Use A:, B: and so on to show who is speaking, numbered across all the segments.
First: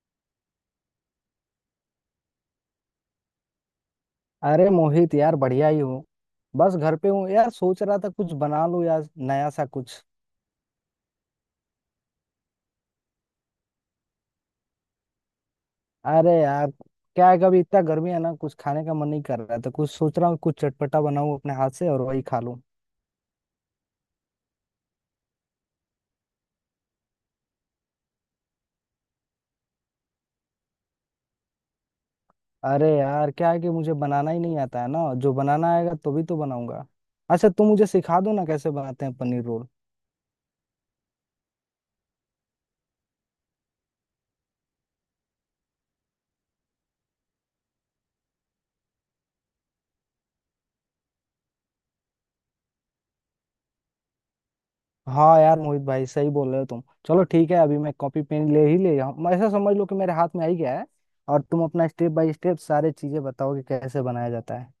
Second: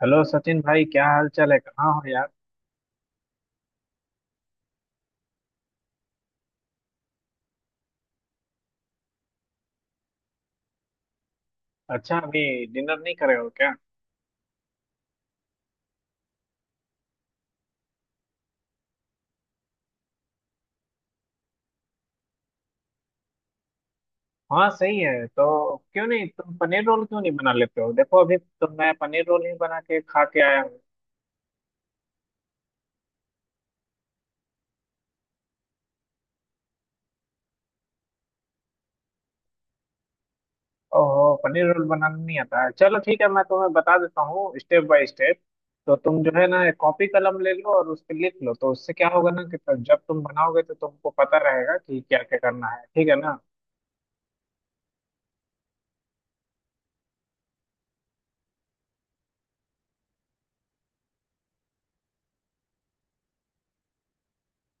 A: Hello Sachin भाई, क्या हाल चाल है? कहाँ हो यार?
B: अरे मोहित यार, बढ़िया ही हूँ। बस घर पे हूँ यार, सोच रहा था कुछ बना लूँ यार, नया सा कुछ।
A: अच्छा, अभी डिनर नहीं करे हो क्या?
B: अरे यार, क्या है कभी इतना गर्मी है ना, कुछ खाने का मन नहीं कर रहा है, तो कुछ सोच रहा हूँ कुछ चटपटा बनाऊँ अपने हाथ से और वही खा लूँ।
A: हाँ सही है, तो क्यों नहीं तुम पनीर रोल क्यों नहीं बना लेते हो। देखो अभी तो मैं पनीर रोल ही बना के खा के आया हूँ।
B: अरे यार, क्या है कि मुझे बनाना ही नहीं आता है ना, जो बनाना आएगा तो भी तो बनाऊंगा। अच्छा तुम मुझे सिखा दो ना कैसे बनाते हैं पनीर रोल।
A: ओहो, पनीर रोल बनाना नहीं आता है? चलो ठीक है, मैं तुम्हें बता देता हूँ स्टेप बाय स्टेप। तो तुम जो है ना एक कॉपी कलम ले लो और उस पर लिख लो, तो उससे क्या होगा ना कि तब जब तुम बनाओगे तो तुमको पता रहेगा कि क्या क्या करना है। ठीक है ना?
B: हाँ यार मोहित भाई, सही बोल रहे हो तुम। चलो ठीक है, अभी मैं कॉपी पेन ले ही ले जाऊँ, ऐसा समझ लो कि मेरे हाथ में आ ही गया है। और तुम अपना स्टेप बाय स्टेप सारे चीजें बताओ कि कैसे बनाया जाता है।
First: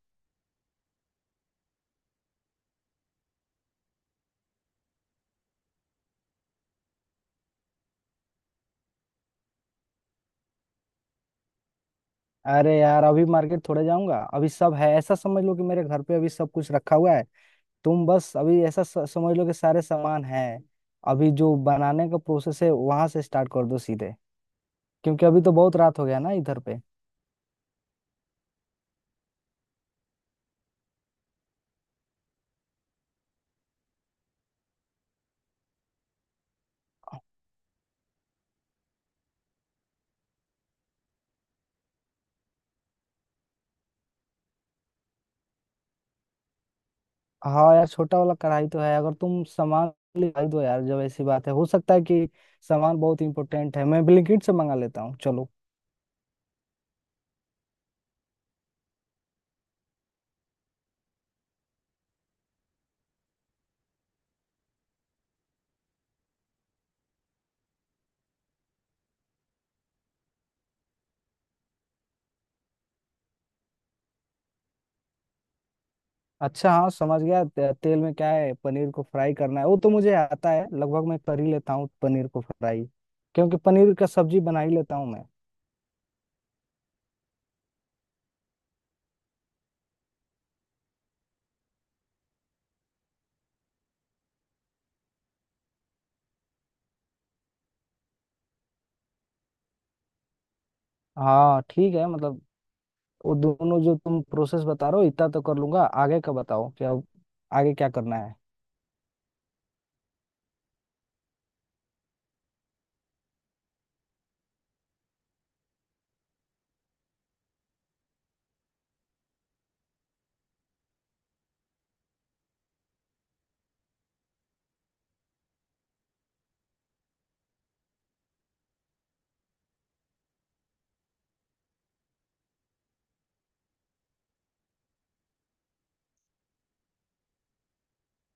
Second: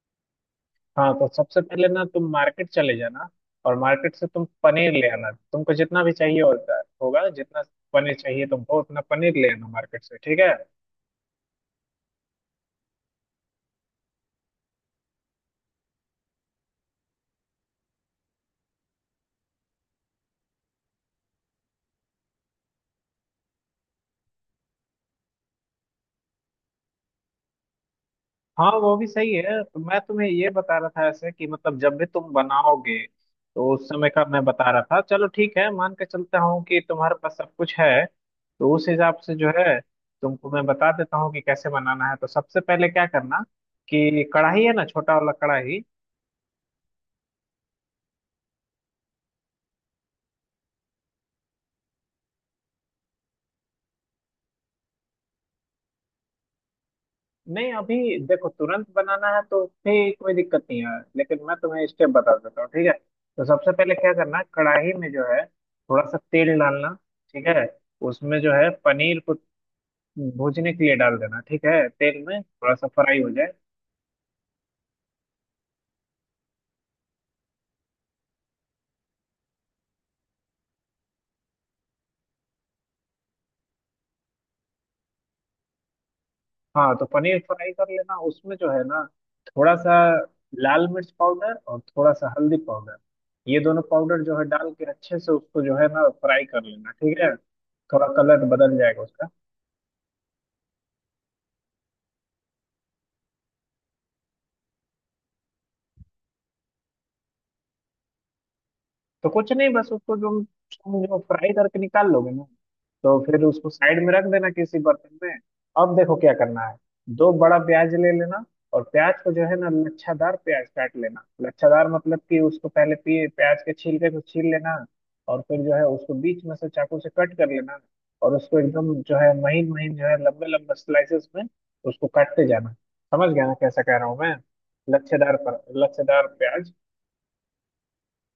A: हाँ तो सबसे पहले ना तुम मार्केट चले जाना और मार्केट से तुम पनीर ले आना। तुमको जितना भी चाहिए होता होगा, जितना पनीर चाहिए तुमको उतना पनीर ले आना मार्केट से। ठीक है।
B: अरे यार, अभी मार्केट थोड़े जाऊंगा, अभी सब है, ऐसा समझ लो कि मेरे घर पे अभी सब कुछ रखा हुआ है। तुम बस अभी ऐसा समझ लो कि सारे सामान है। अभी जो बनाने का प्रोसेस है वहां से स्टार्ट कर दो सीधे, क्योंकि अभी तो बहुत रात हो गया ना इधर पे।
A: हाँ वो भी सही है, तो मैं तुम्हें ये बता रहा था ऐसे कि मतलब जब भी तुम बनाओगे तो उस समय का मैं बता रहा था। चलो ठीक है, मान के चलता हूँ कि तुम्हारे पास सब कुछ है तो उस हिसाब से जो है तुमको मैं बता देता हूँ कि कैसे बनाना है। तो सबसे पहले क्या करना कि कढ़ाई है ना, छोटा वाला कढ़ाई।
B: हाँ यार, छोटा वाला कढ़ाई तो है। अगर तुम सामान ले दो यार, जब ऐसी बात है, हो सकता है कि सामान बहुत इंपॉर्टेंट है, मैं ब्लिंकिट से मंगा लेता हूँ चलो।
A: नहीं अभी देखो, तुरंत बनाना है तो फिर कोई दिक्कत नहीं है, लेकिन मैं तुम्हें स्टेप बता देता हूँ। ठीक है। तो सबसे पहले क्या करना, कढ़ाई में जो है थोड़ा सा तेल डालना। ठीक है। उसमें जो है पनीर को भूनने के लिए डाल देना। ठीक है, तेल में थोड़ा सा फ्राई हो जाए।
B: अच्छा, हाँ समझ गया। तेल में क्या है पनीर को फ्राई करना है, वो तो मुझे आता है, लगभग मैं कर ही लेता हूँ पनीर को फ्राई, क्योंकि पनीर का सब्जी बना ही लेता हूँ मैं।
A: हाँ तो पनीर फ्राई कर लेना, उसमें जो है ना थोड़ा सा लाल मिर्च पाउडर और थोड़ा सा हल्दी पाउडर, ये दोनों पाउडर जो है डाल के अच्छे से उसको जो है ना फ्राई कर लेना। ठीक है, थोड़ा कलर बदल जाएगा उसका।
B: हाँ ठीक है, मतलब वो दोनों जो तुम प्रोसेस बता रहे हो इतना तो कर लूंगा। आगे का बताओ क्या आगे क्या करना है।
A: तो कुछ नहीं, बस उसको जो तुम जो फ्राई करके निकाल लोगे ना तो फिर उसको साइड में रख देना किसी बर्तन में। अब देखो क्या करना है, दो बड़ा प्याज ले लेना और प्याज को जो है ना लच्छादार प्याज काट लेना। लच्छादार मतलब कि उसको पहले पी प्याज के छिलके को छील लेना, और फिर जो है उसको बीच में से चाकू से कट कर लेना, और उसको एकदम जो है महीन महीन जो है लंबे लंबे स्लाइसेस में उसको काटते जाना। समझ गया ना कैसा कह रहा हूँ मैं, लच्छेदार पर लच्छेदार प्याज।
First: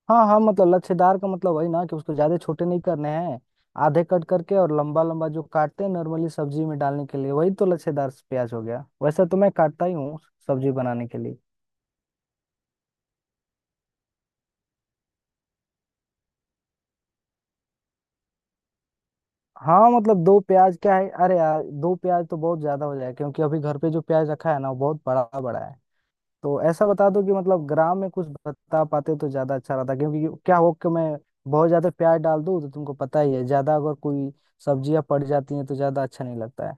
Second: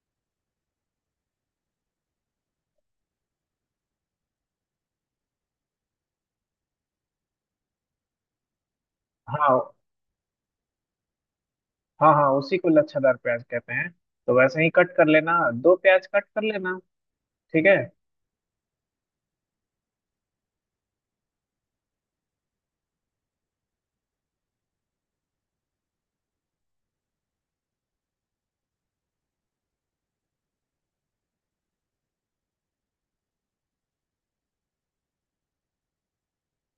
B: हाँ हाँ, मतलब लच्छेदार का मतलब वही ना कि उसको ज्यादा छोटे नहीं करने हैं, आधे कट करके और लंबा लंबा जो काटते हैं नॉर्मली सब्जी में डालने के लिए, वही तो लच्छेदार प्याज हो गया, वैसे तो मैं
A: हाँ
B: काटता ही हूँ सब्जी बनाने के लिए।
A: हाँ हाँ, उसी को लच्छादार प्याज कहते हैं, तो वैसे ही कट कर लेना। दो प्याज कट कर लेना। ठीक है।
B: हाँ, मतलब दो प्याज क्या है, अरे यार दो प्याज तो बहुत ज्यादा हो जाए, क्योंकि अभी घर पे जो प्याज रखा है ना वो बहुत बड़ा बड़ा है। तो ऐसा बता दो कि मतलब ग्राम में कुछ बता पाते तो ज्यादा अच्छा रहता, क्योंकि क्या हो कि मैं बहुत ज्यादा प्याज डाल दूँ तो तुमको पता ही है, ज्यादा अगर कोई सब्जियां पड़ जाती हैं तो ज्यादा अच्छा नहीं लगता है।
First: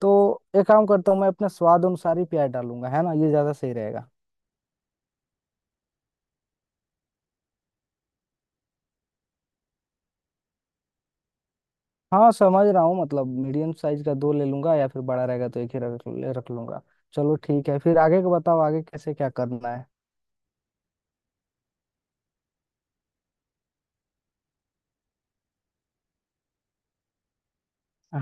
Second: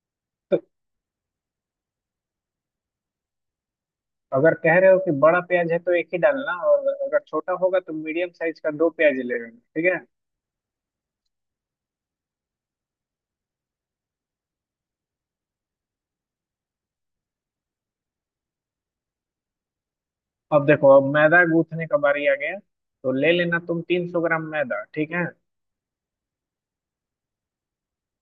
B: तो
A: तो
B: एक काम करता हूँ, मैं अपने स्वाद अनुसार ही प्याज डालूंगा, है ना, ये ज्यादा सही रहेगा।
A: अगर कह रहे हो कि बड़ा प्याज है तो एक ही डालना, और अगर छोटा होगा तो मीडियम साइज का दो प्याज ले लेना। ठीक है।
B: हाँ समझ रहा हूँ, मतलब मीडियम साइज का दो ले लूंगा, या फिर बड़ा रहेगा तो एक ही रख रख लूंगा। चलो ठीक है, फिर आगे का बताओ आगे कैसे क्या करना है।
A: अब देखो, अब मैदा गूंथने का बारी आ गया। तो ले लेना तुम 300 ग्राम मैदा। ठीक है।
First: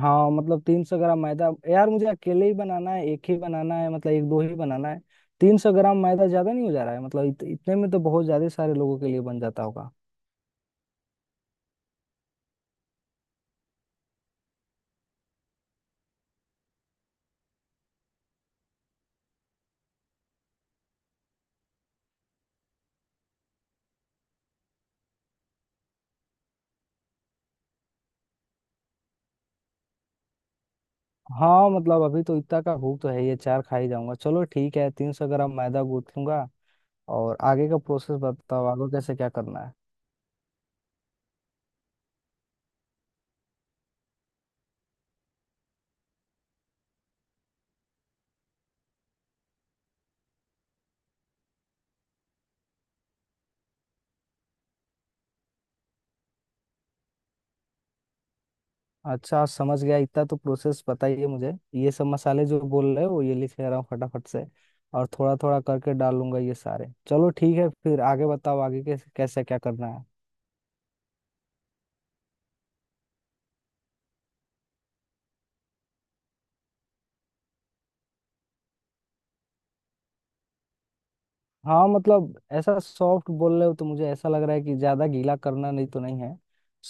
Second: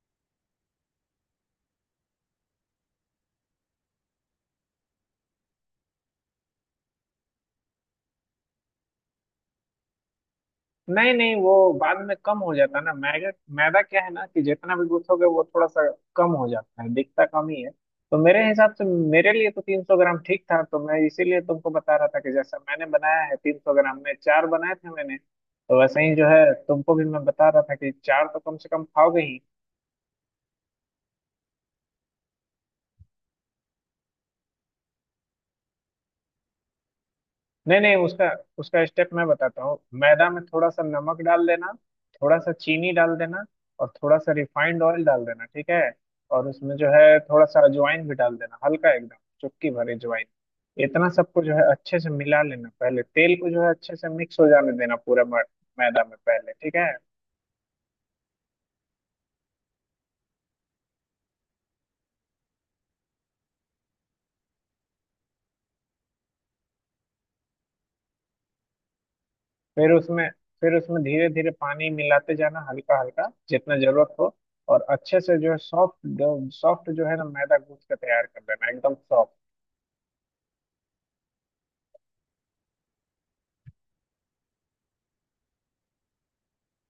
B: हाँ, मतलब 300 ग्राम मैदा यार मुझे अकेले ही बनाना है, एक ही बनाना है, मतलब एक दो ही बनाना है। 300 ग्राम मैदा ज्यादा नहीं हो जा रहा है, मतलब इतने में तो बहुत ज्यादा सारे लोगों के लिए बन जाता होगा।
A: नहीं नहीं, वो बाद में कम हो जाता है ना मैदा। मैदा क्या है ना कि जितना भी गूंथोगे वो थोड़ा सा कम हो जाता है, दिखता कम ही है। तो मेरे हिसाब से मेरे लिए तो 300 ग्राम ठीक था, तो मैं इसीलिए तुमको बता रहा था कि जैसा मैंने बनाया है 300 ग्राम में चार बनाए थे मैंने, तो वैसे ही जो है तुमको भी मैं बता रहा था कि चार तो कम से कम खाओगे ही।
B: हाँ मतलब, अभी तो इतना का भूख तो है, ये चार खा ही जाऊंगा। चलो ठीक है, 300 ग्राम मैदा गूंथ लूंगा और आगे का
A: नहीं नहीं,
B: प्रोसेस
A: उसका
B: बताओ
A: उसका
B: आगे
A: स्टेप
B: कैसे
A: मैं
B: क्या करना
A: बताता
B: है।
A: हूँ। मैदा में थोड़ा सा नमक डाल देना, थोड़ा सा चीनी डाल देना, और थोड़ा सा रिफाइंड ऑयल डाल देना। ठीक है। और उसमें जो है थोड़ा सा अजवाइन भी डाल देना, हल्का एकदम चुटकी भर अजवाइन। इतना सबको जो है अच्छे से मिला लेना, पहले तेल को जो है अच्छे से मिक्स हो जाने देना पूरा मैदा में पहले। ठीक है।
B: अच्छा समझ गया, इतना तो प्रोसेस बताइए मुझे, ये सब मसाले जो बोल रहे हो ये लिख ले रहा हूँ फटाफट से, और थोड़ा थोड़ा करके डालूंगा ये सारे। चलो ठीक है, फिर आगे बताओ आगे कैसे कैसे क्या करना
A: फिर
B: है।
A: उसमें फिर उसमें धीरे धीरे पानी मिलाते जाना, हल्का हल्का जितना जरूरत हो, और अच्छे से जो है सॉफ्ट सॉफ्ट जो है ना मैदा गूंथ के तैयार कर लेना, एकदम सॉफ्ट।
B: हाँ मतलब ऐसा सॉफ्ट बोल रहे हो, तो मुझे ऐसा लग रहा है कि ज्यादा गीला करना नहीं, तो नहीं है।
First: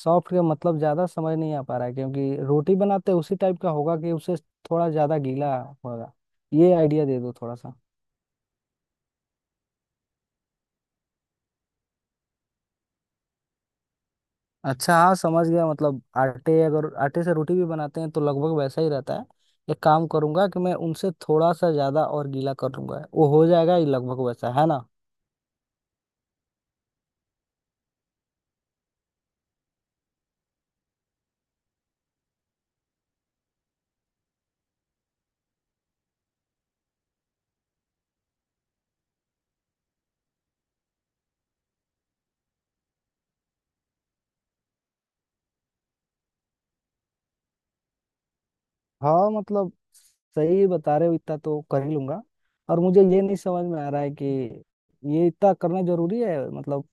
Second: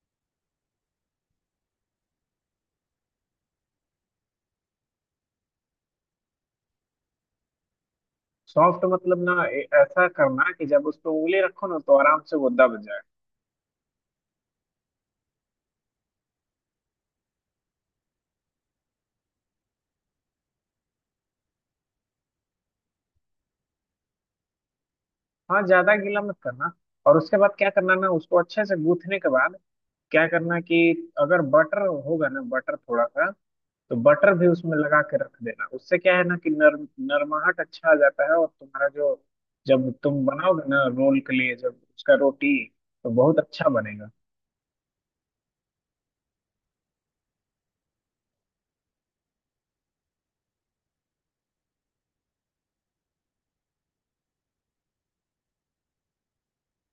B: सॉफ्ट का मतलब ज्यादा समझ नहीं आ पा रहा है, क्योंकि रोटी बनाते हैं उसी टाइप का होगा कि उसे थोड़ा ज्यादा गीला होगा। ये आइडिया दे दो थोड़ा सा।
A: सॉफ्ट मतलब ना ऐसा करना कि जब उस पे उंगली रखो ना तो आराम से वो दब जाए।
B: अच्छा हाँ समझ गया, मतलब आटे, अगर आटे से रोटी भी बनाते हैं तो लगभग वैसा ही रहता है। एक काम करूंगा कि मैं उनसे थोड़ा सा ज्यादा और गीला कर लूंगा, वो हो जाएगा, ये लगभग वैसा है ना।
A: हाँ ज्यादा गीला मत करना। और उसके बाद क्या करना ना, उसको अच्छे से गूथने के बाद क्या करना कि अगर बटर होगा ना, बटर थोड़ा सा, तो बटर भी उसमें लगा के रख देना, उससे क्या है ना कि नरम नरमाहट अच्छा आ जाता है। और तुम्हारा जो जब तुम बनाओगे ना रोल के लिए जब उसका रोटी तो बहुत अच्छा बनेगा।
B: हाँ मतलब सही बता रहे हो, इतना तो कर ही लूंगा। और मुझे ये नहीं समझ में आ रहा है कि ये इतना करना जरूरी है, मतलब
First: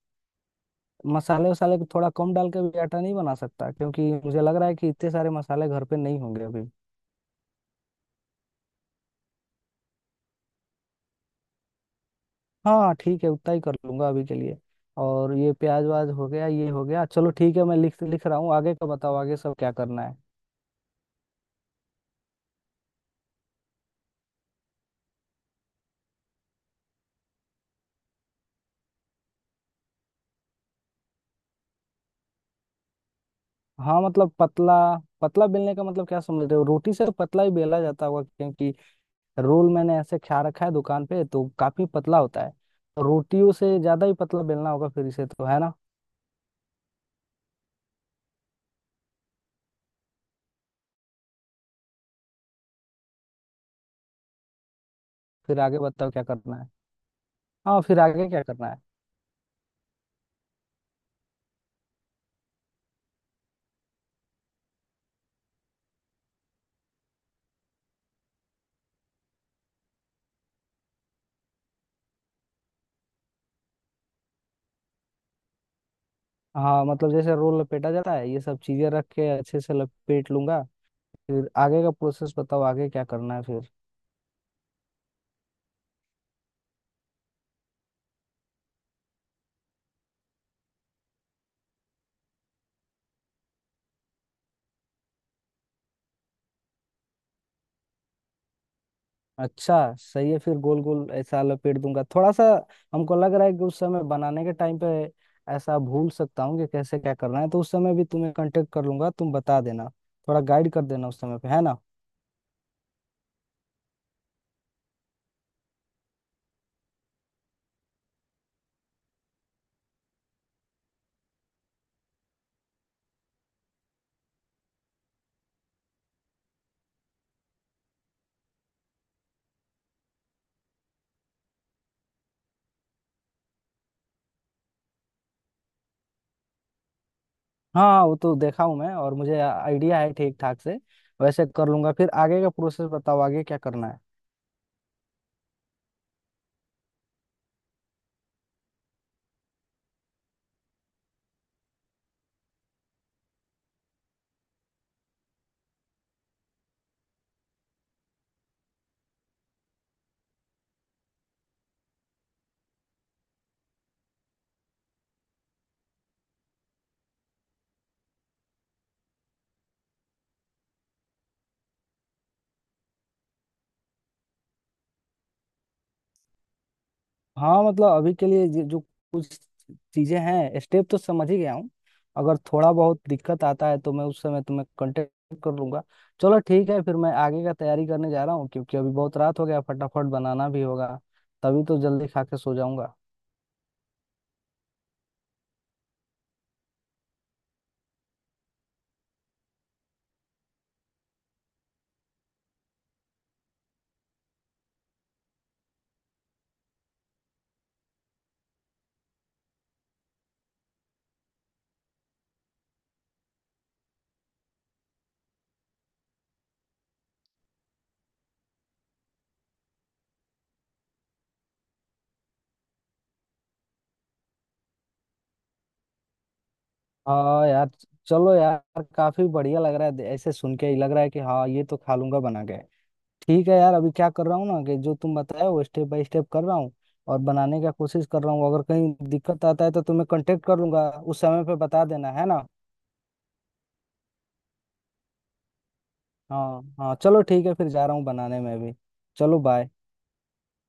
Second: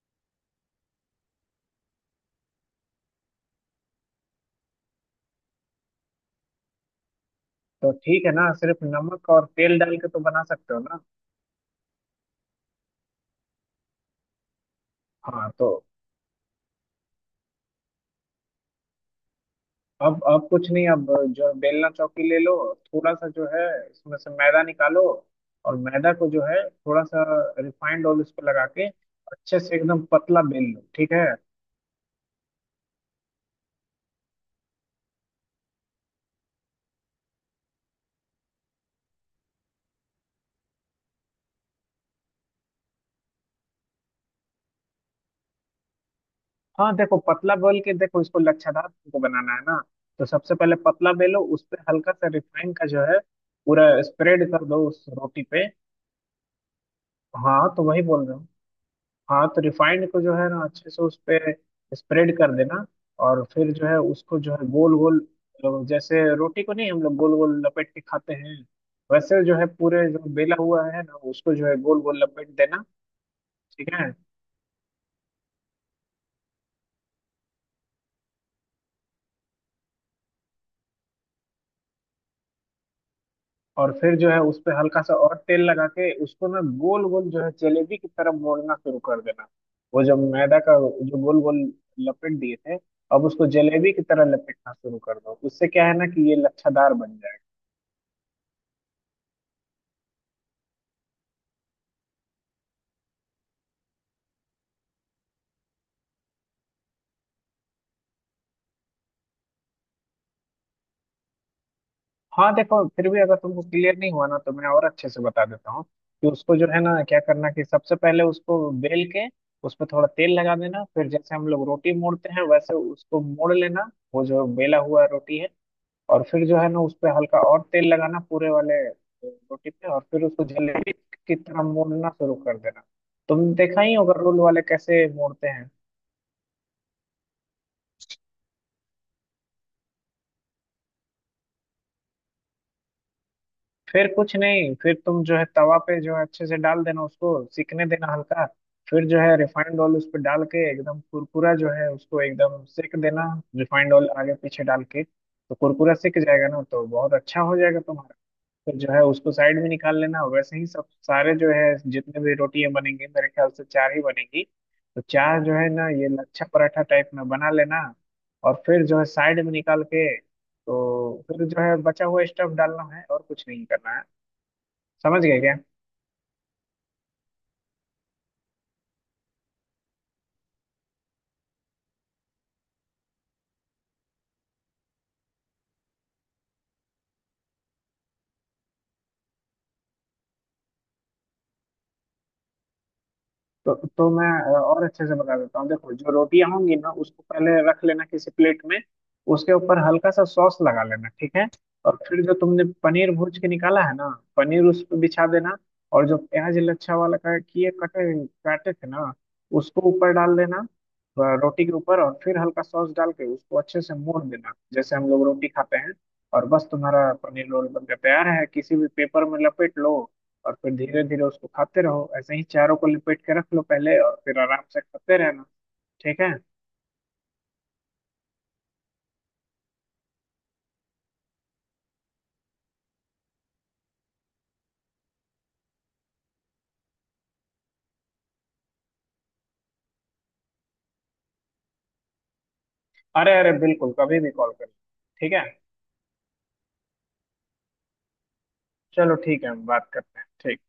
B: मसाले वसाले को थोड़ा कम डाल के भी आटा नहीं बना सकता, क्योंकि मुझे लग रहा है कि इतने सारे मसाले घर पे नहीं होंगे अभी।
A: तो ठीक है ना, सिर्फ नमक और तेल डाल के तो बना सकते हो ना।
B: हाँ ठीक है, उतना ही कर लूंगा अभी के लिए। और
A: हाँ
B: ये
A: तो
B: प्याज व्याज हो गया, ये हो गया। चलो ठीक है, मैं लिख लिख रहा हूँ। आगे का बताओ आगे सब क्या करना है।
A: अब कुछ नहीं, अब जो बेलना चौकी ले लो। थोड़ा सा जो है इसमें से मैदा निकालो, और मैदा को जो है थोड़ा सा रिफाइंड ऑयल इस पे लगा के अच्छे से एकदम पतला बेल लो। ठीक है।
B: हाँ मतलब पतला, पतला बेलने का मतलब क्या समझ रहे हो, रोटी से तो पतला ही बेला जाता होगा, क्योंकि रोल मैंने ऐसे खा रखा है दुकान पे तो काफी पतला होता है। तो रोटियों से ज्यादा ही पतला बेलना होगा फिर इसे, तो है ना।
A: हाँ देखो पतला बेल के देखो, इसको लच्छादार तुमको बनाना है ना, तो सबसे पहले पतला बेलो, उस पे हल्का सा रिफाइंड का जो है पूरा स्प्रेड कर दो उस रोटी
B: फिर
A: पे।
B: आगे बताओ क्या करना है।
A: हाँ
B: हाँ
A: तो
B: फिर
A: वही बोल
B: आगे
A: रहा
B: क्या
A: हूँ।
B: करना है।
A: हाँ तो रिफाइंड को जो है ना अच्छे से उस पे स्प्रेड कर देना, और फिर जो है उसको जो है गोल गोल जैसे रोटी को नहीं हम लोग गोल गोल लपेट के खाते हैं, वैसे जो है पूरे जो बेला हुआ है ना उसको जो है गोल गोल लपेट देना। ठीक है।
B: हाँ मतलब जैसे रोल लपेटा जाता है ये सब चीजें रख के अच्छे से लपेट लूंगा। फिर आगे का प्रोसेस बताओ आगे क्या करना है फिर।
A: और फिर जो है उस पे हल्का सा और तेल लगा के उसको ना गोल गोल जो है जलेबी की तरह मोड़ना शुरू कर देना। वो जो मैदा का जो गोल गोल लपेट दिए थे, अब उसको जलेबी की तरह लपेटना शुरू कर दो, उससे क्या है ना कि ये लच्छादार बन जाए।
B: अच्छा सही है, फिर गोल गोल ऐसा लपेट दूंगा थोड़ा सा। हमको लग रहा है कि उस समय बनाने के टाइम पे ऐसा भूल सकता हूँ कि कैसे क्या करना है, तो उस समय भी तुम्हें कांटेक्ट कर लूंगा, तुम बता देना थोड़ा गाइड कर देना उस समय पे, है ना।
A: हाँ देखो, फिर भी अगर तुमको क्लियर नहीं हुआ ना तो मैं और अच्छे से बता देता हूँ कि उसको जो है ना क्या करना कि सबसे पहले उसको बेल के उस पर थोड़ा तेल लगा देना, फिर जैसे हम लोग रोटी मोड़ते हैं वैसे उसको मोड़ लेना, वो जो बेला हुआ रोटी है, और फिर जो है ना उस पर हल्का और तेल लगाना पूरे वाले रोटी पे, और फिर उसको जलेबी की तरह मोड़ना शुरू कर देना। तुम देखा ही होगा रोल वाले कैसे मोड़ते हैं।
B: हाँ वो तो देखा हूँ मैं, और मुझे आइडिया है ठीक ठाक से, वैसे कर लूंगा। फिर आगे का प्रोसेस बताओ आगे क्या करना है।
A: फिर कुछ नहीं, फिर तुम जो है तवा पे जो है अच्छे से डाल देना उसको, सिकने देना हल्का। फिर जो है रिफाइंड ऑयल उस पर डाल के एकदम कुरकुरा जो है उसको एकदम सेक देना। रिफाइंड ऑयल आगे पीछे डाल के तो कुरकुरा सिक जाएगा ना तो बहुत अच्छा हो जाएगा तुम्हारा। फिर जो है उसको साइड में निकाल लेना, वैसे ही सब सारे जो है जितने भी रोटियां बनेंगी, मेरे ख्याल से चार ही बनेगी। तो चार जो है ना ये लच्छा पराठा टाइप में बना लेना, और फिर जो है साइड में निकाल के तो फिर जो है बचा हुआ स्टफ डालना है, और कुछ नहीं करना है। समझ गए क्या?
B: हाँ मतलब अभी के लिए जो जो कुछ चीजें हैं स्टेप तो समझ ही गया हूँ, अगर थोड़ा बहुत दिक्कत आता है तो मैं उस समय तुम्हें कांटेक्ट कर लूंगा। चलो ठीक है, फिर मैं आगे का तैयारी करने जा रहा हूँ, क्योंकि अभी बहुत रात हो गया फटाफट बनाना भी होगा, तभी तो जल्दी खा के सो जाऊंगा।
A: तो मैं और अच्छे से बता देता हूँ। देखो जो रोटियां होंगी ना उसको पहले रख लेना किसी प्लेट में, उसके ऊपर हल्का सा सॉस लगा लेना। ठीक है। और फिर जो तुमने पनीर भूज के निकाला है ना, पनीर उस पर बिछा देना, और जो प्याज लच्छा वाला का किए कटे काटे थे ना उसको ऊपर डाल देना रोटी के ऊपर, और फिर हल्का सॉस डाल के उसको अच्छे से मोड़ देना जैसे हम लोग रोटी खाते हैं। और बस तुम्हारा पनीर रोल बनकर तैयार है, किसी भी पेपर में लपेट लो और फिर धीरे धीरे उसको खाते रहो, ऐसे ही चारों को लपेट के रख लो पहले और फिर आराम से खाते रहना। ठीक है।
B: हाँ यार, चलो यार काफी बढ़िया लग रहा है, ऐसे सुन के ही लग रहा है कि हाँ ये तो खा लूंगा बना के। ठीक है यार, अभी क्या कर रहा हूँ ना कि जो तुम बताए वो स्टेप बाय स्टेप कर रहा हूँ और बनाने का कोशिश कर रहा हूँ। अगर कहीं दिक्कत आता है तो तुम्हें कांटेक्ट कर लूंगा, उस समय पे बता देना, है ना।
A: अरे अरे बिल्कुल, कभी भी कॉल करना। ठीक है।
B: हाँ हाँ चलो ठीक है, फिर जा रहा हूँ बनाने में भी।
A: चलो
B: चलो
A: ठीक है, हम
B: बाय।
A: बात करते हैं। ठीक।